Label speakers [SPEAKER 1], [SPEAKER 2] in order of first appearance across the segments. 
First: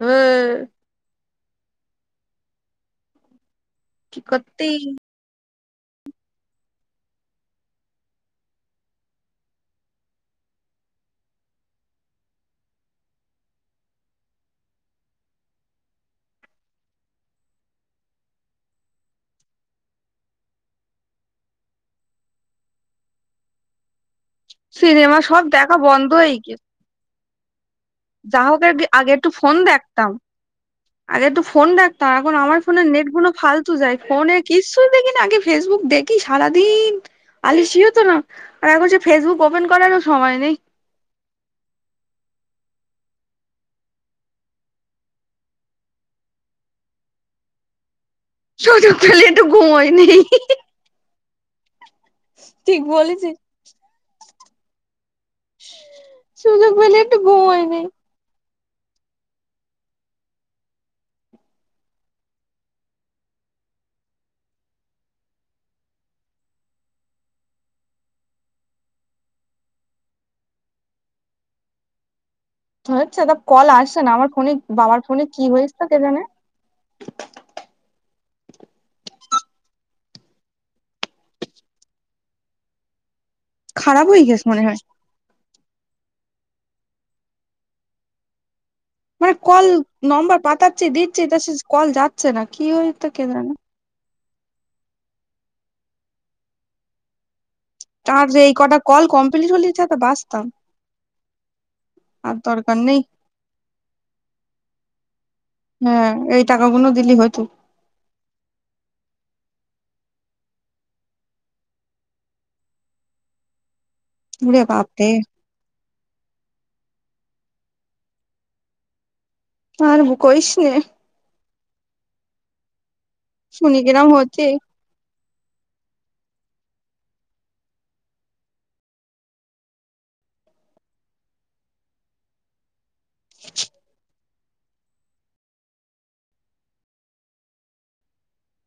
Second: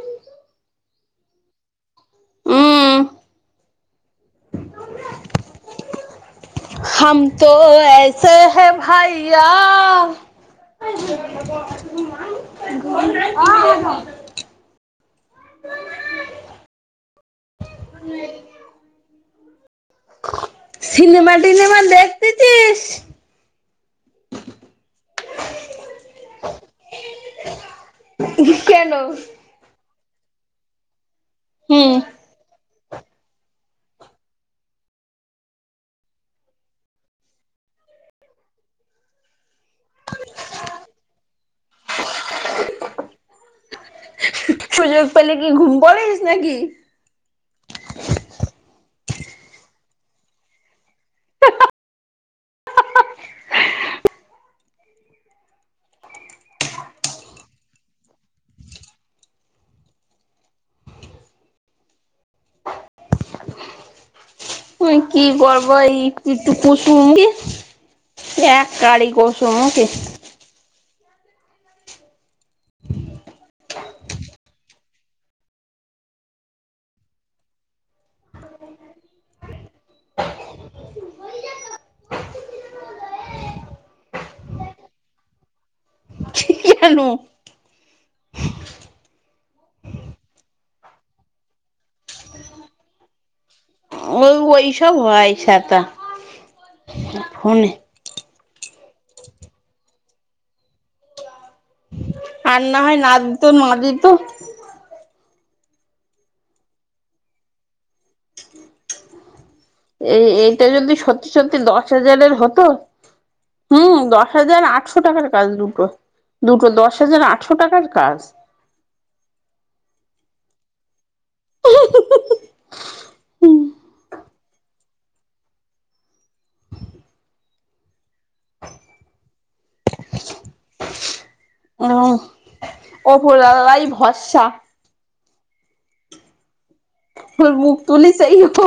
[SPEAKER 1] ہاں
[SPEAKER 2] [inaudible]
[SPEAKER 1] کہ کرتے
[SPEAKER 2] ہم تو ایسے ہیں بھیا [inaudible] سیننےما ینما دیکھتے چ
[SPEAKER 1] سنینےما سب دیکھا بند ہے گ
[SPEAKER 2] [inaudible]
[SPEAKER 1] جا ہوک آگے ایکٹ فون دیک [inaudible] آگے تو فون دیکتاار ہمار فون نیٹ گولو پالت ج ف ک د نا آگے فس بک دیکی سارا دن آلشی ہ ہو تو نا اور فس بک اوپن کرار سائے نہیں [inaudible]
[SPEAKER 2] [inaudible]
[SPEAKER 1] [inaudible] ٹھیک ب سے سجک مے ایک تو با ہے نہیں
[SPEAKER 2] کی کرو یہ کس گ ایک کی قسوم اوکے
[SPEAKER 1] تو کال آسس نا ہمار فون بابار فونے کی ہوستا ک جے خاراب ہو گیاس من ہے
[SPEAKER 2] ل
[SPEAKER 1] م کل نمبر پاتاچ دچ تو کل جا سےا کی ہوتا کہ جانا
[SPEAKER 2] وہ وہی سب ہے س تو ف
[SPEAKER 1] یہ کٹ کال کمپلیٹ ہو تھ بچتاام
[SPEAKER 2] آنا ہے ند تو مد تو
[SPEAKER 1] [unintelligible]
[SPEAKER 2] یہ یہ تو ج ستی ستی دس ہزارے ہوت ہوں دس ہزار آٹ سو ٹاکار کج دوٹو دوٹو دس د ہزار آٹھ سو ٹاکار کج
[SPEAKER 1] ہار وہ کوئیس ن نے
[SPEAKER 2] [inaudible] ا ا پ لائی بسا اور م تو نہیں صحیح ہو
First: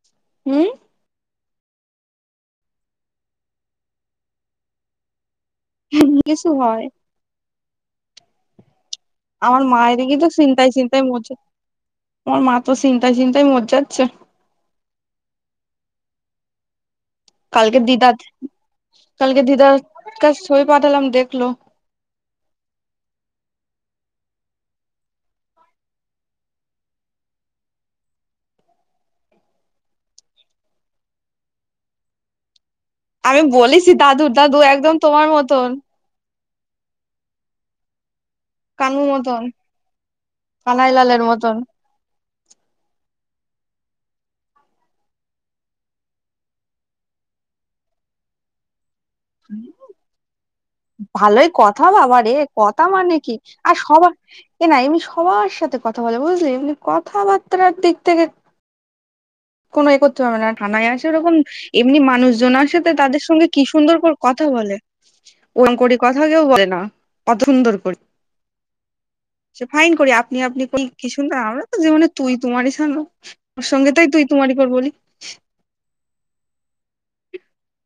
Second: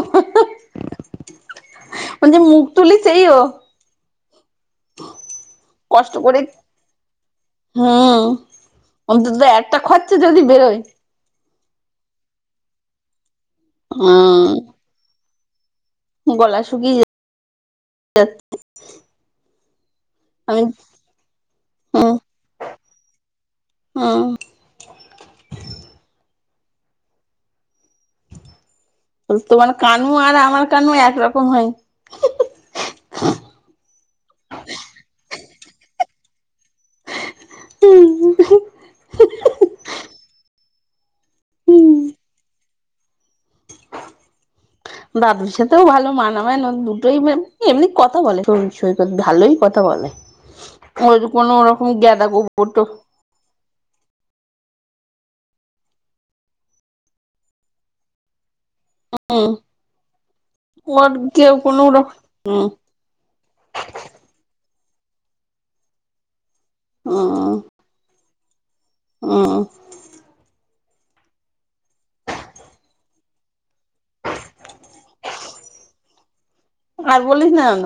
[SPEAKER 1] ہوں
[SPEAKER 2] مے مگ تولی سے ہی ہو تو کش کر ہوں ان تو تو ایکٹ خرچہ جد برو
[SPEAKER 1] م مات تو چنتاا چ مججا سے
[SPEAKER 2] گلا سکی ج
[SPEAKER 1] کال کے دیدا کال کے دیدا کا سوئی پاتلام دیکھ لو
[SPEAKER 2] ہ تمار کانو اور ہمار کانو ایک رکم ہے
[SPEAKER 1] ہمیں بس دادر دادو ایک دم تمار متون کانو متن کانائی لالیر متن
[SPEAKER 2] دادر س بھو مانا م ہے ن دوٹ ہی ام کتا ب س سو بھال ہی کتاا بے اور کو رکم گدا گبر تو
[SPEAKER 1] آ سب کہ ن امی سوار ساتے کتا ب بوجلیے انی کت بارتار دک ت کو یہ کرتے پےا تھانا آسے ا رکم ایم مانوش ج آسے تو تر سگے کی سندر کو کتا ب ان کوی کتا گ بولے ا سندر کو فائن کری آپنی آپنی کوئی ک سنندر ہم تو جی میں تئی تمار ہی سانو اور سگے تو ت تماریپ بولی
[SPEAKER 2] اور بس ن ن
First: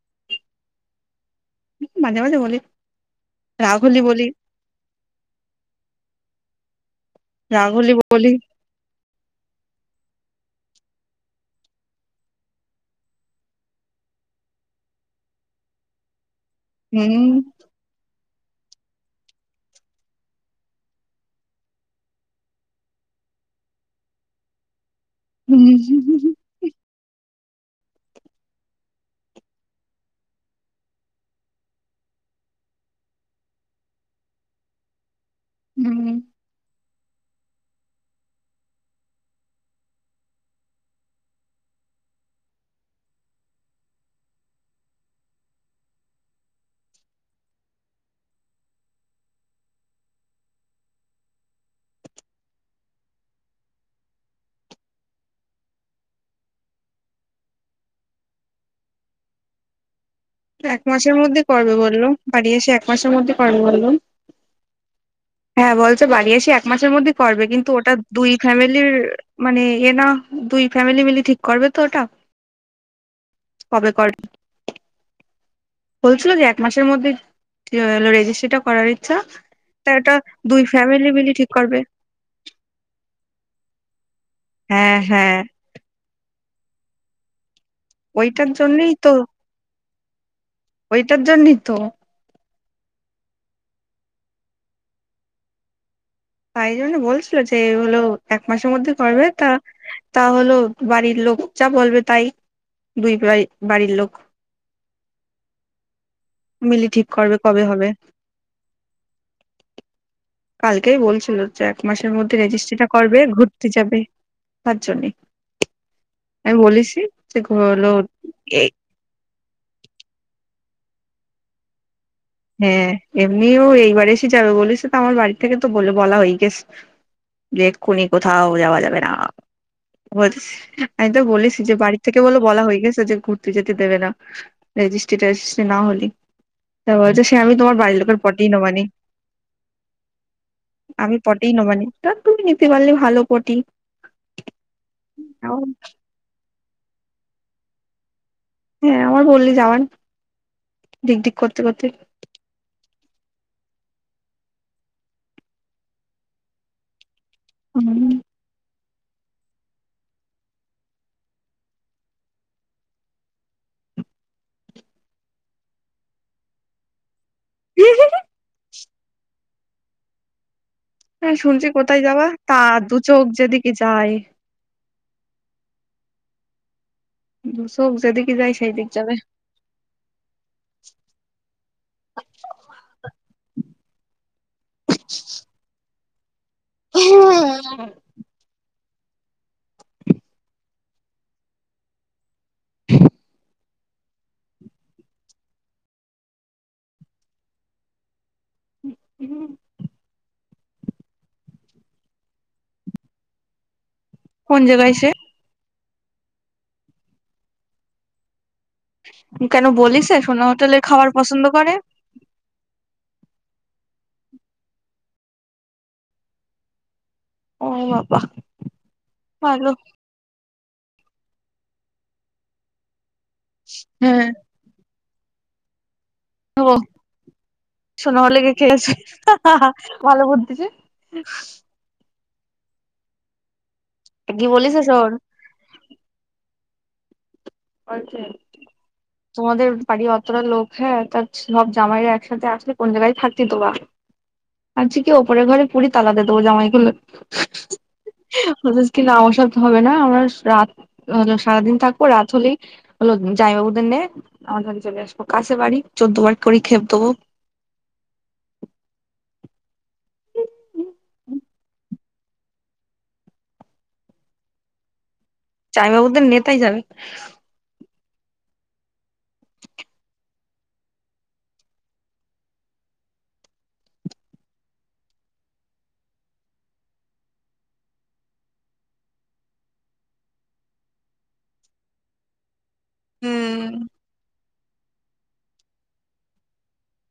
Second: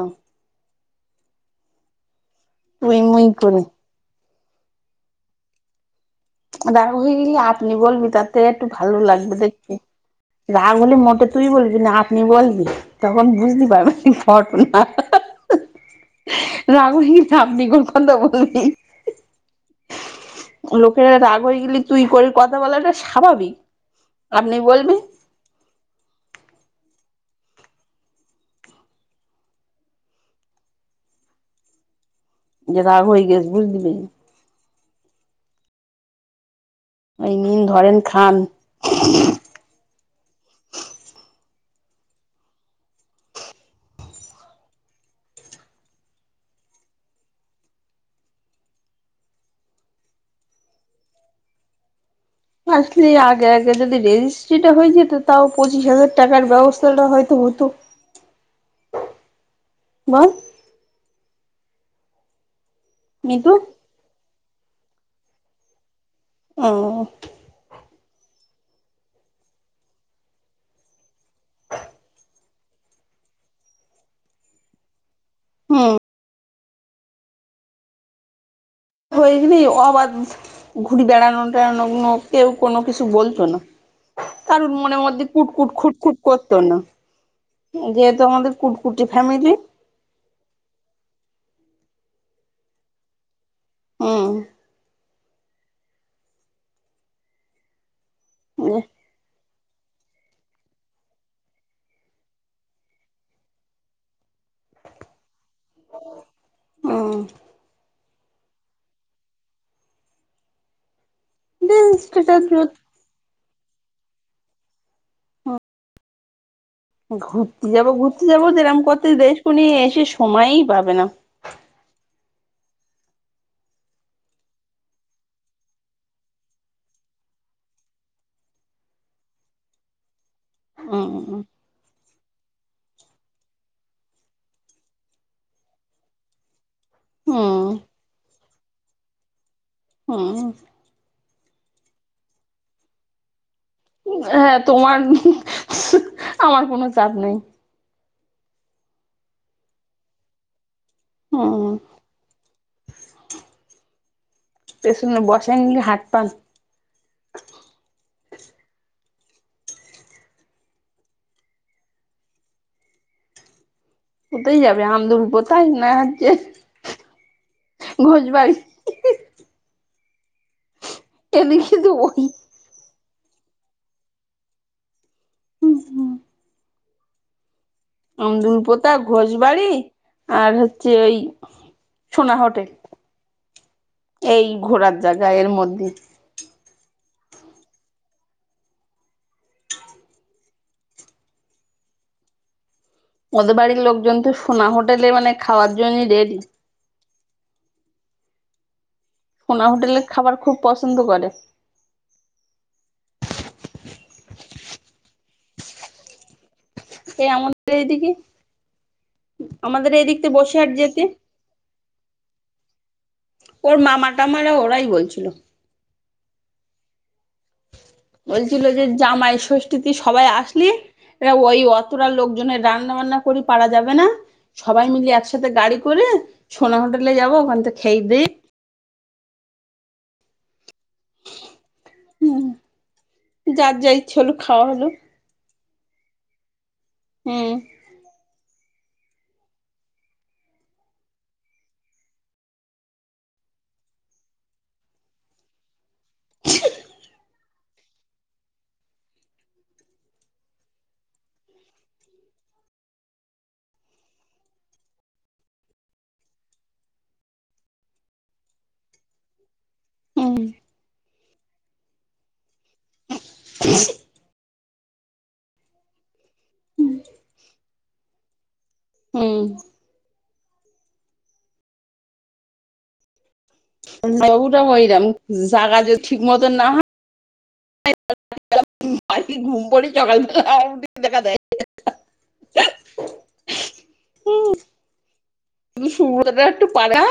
[SPEAKER 1] مزے بجے ہو رگلی ہی بولی
[SPEAKER 2] ادا ب آپنی ب بھی ت ت ایکٹ بھ لگے دیکے راگ ہلی موٹے توئی بو نا آپنی ب بھی تخ بجتی پ کٹونا رگل ہی نام نہیں گل خند ب [unintelligible] [inaudible]
[SPEAKER 1] [inaudible]
[SPEAKER 2] [inaudible]
[SPEAKER 1] [inaudible]
[SPEAKER 2] [inaudible] [inaudible]
[SPEAKER 1] [inaudible] [unintelligible] [unintelligible] [unintelligible] [inaudible] [inaudible] [inaudible] [inaudible]
[SPEAKER 2] [inaudible] [unintelligible] [unintelligible] [unintelligible]
[SPEAKER 1] [unintelligible]
[SPEAKER 2] [unintelligible]
[SPEAKER 1] [unintelligible] [unintelligible] [unintelligible] [unintelligible] [unintelligible] [unintelligible] [inaudible]
[SPEAKER 2] [inaudible] [inaudible]
[SPEAKER 1] [inaudible] [inaudible] [inaudible]
[SPEAKER 2] [inaudible]
[SPEAKER 1] [inaudible]
[SPEAKER 2] [unintelligible] [inaudible]
[SPEAKER 1] [inaudible] [inaudible]
[SPEAKER 2] [inaudible] [inaudible]
[SPEAKER 1] [inaudible]
[SPEAKER 2] [unintelligible] [unintelligible]
[SPEAKER 1] [unintelligible] [unintelligible] [unintelligible]
[SPEAKER 2] [unintelligible] [inaudible]
[SPEAKER 1] [inaudible]
[SPEAKER 2] [inaudible]
[SPEAKER 1] [inaudible]
[SPEAKER 2] [inaudible] [inaudible]
[SPEAKER 1] [inaudible]
[SPEAKER 2] [inaudible] [inaudible] [inaudible] [inaudible] [inaudible] [inaudible]
[SPEAKER 1] [unintelligible]
[SPEAKER 2] [inaudible] [unintelligible]
[SPEAKER 1] [unintelligible] [unintelligible] [unintelligible] [unintelligible] [unintelligible]
[SPEAKER 2] [unintelligible]
[SPEAKER 1] [unintelligible]
[SPEAKER 2] [inaudible]
[SPEAKER 1] چائی بابو د نیت ہی جانے
[SPEAKER 2] ہوں س وہ توا ہو رم زاگا جو ٹھ متون نہ ہے گوم پڑے چکالٹی دیکا د ہوں شک پڑا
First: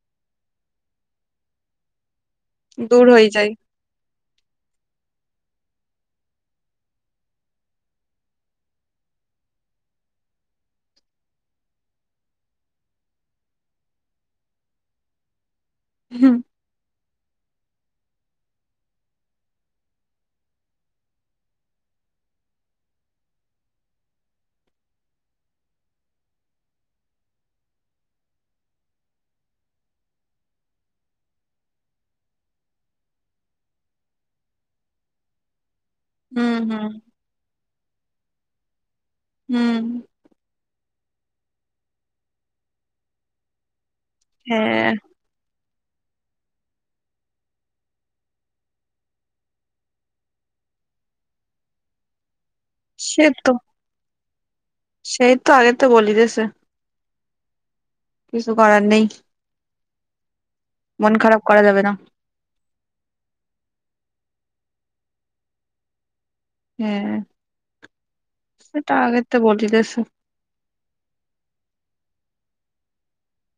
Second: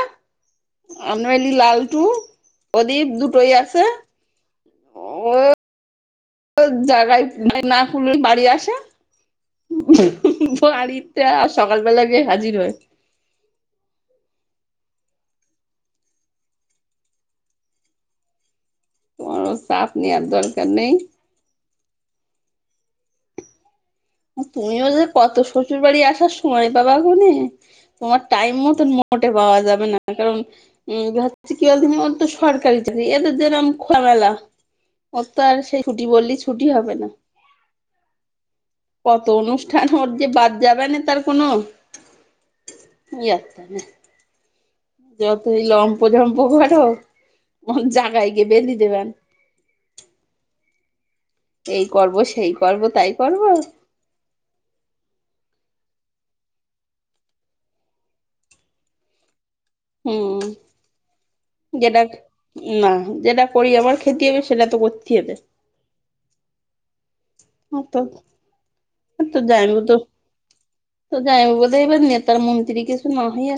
[SPEAKER 2] آنا ع لی لالٹو ادیپ دوٹ ہی آ سے ہ جاگائی نہ کل بڑی آسے بڑ ت سکال بلا گ حضر ہو
[SPEAKER 1] ہاں
[SPEAKER 2] تو ساف نہیں آد در کر نہیں تممی ا جو کت ششور باڑی آسار سئے پابا گ نے تمار ائم متون موٹے پا جائےا کن ا کی د وہ تو سرکی چی یہ تو جیرم ک ملا اور تو اور چھوٹی بوللی چھوٹی ہو نا [unintelligible] [unintelligible]
[SPEAKER 1] ہ
[SPEAKER 2] [unintelligible] [unintelligible] [unintelligible]
[SPEAKER 1] [unintelligible] [unintelligible]
[SPEAKER 2] [unintelligible]
[SPEAKER 1] [unintelligible]
[SPEAKER 2] [unintelligible]
[SPEAKER 1] ہاں
[SPEAKER 2] ہ تو تو جائ ب تو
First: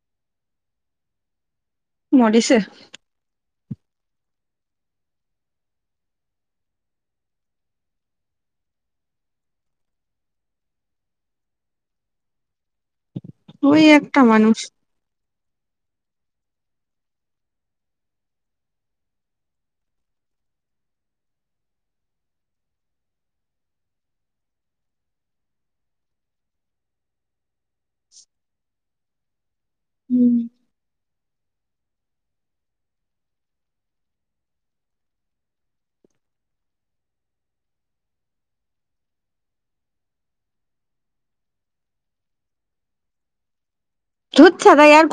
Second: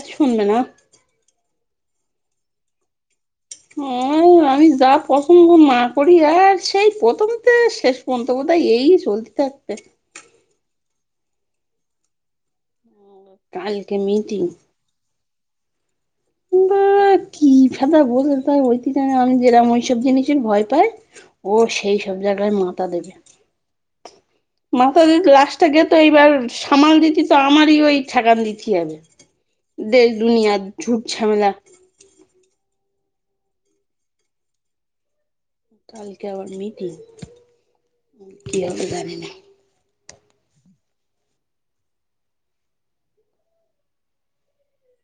[SPEAKER 2] [unintelligible] [unintelligible]
[SPEAKER 1] [unintelligible]
[SPEAKER 2] [unintelligible]
[SPEAKER 1] [unintelligible]
[SPEAKER 2] ب کی فدا بولے تو ج ہم ج رم وہ سب جیس سے بائے پائے وہ س سب جاگہ ماتا دب مات د گلاسٹ گے تو یہ بار سامال دیتیھی تو ہمار ہی وہ ٹگان دیتیھی ج ہے دیش دنیا چٹی شملہ کل کیو می ت کی آ جان میں
[SPEAKER 1] جود سدا ار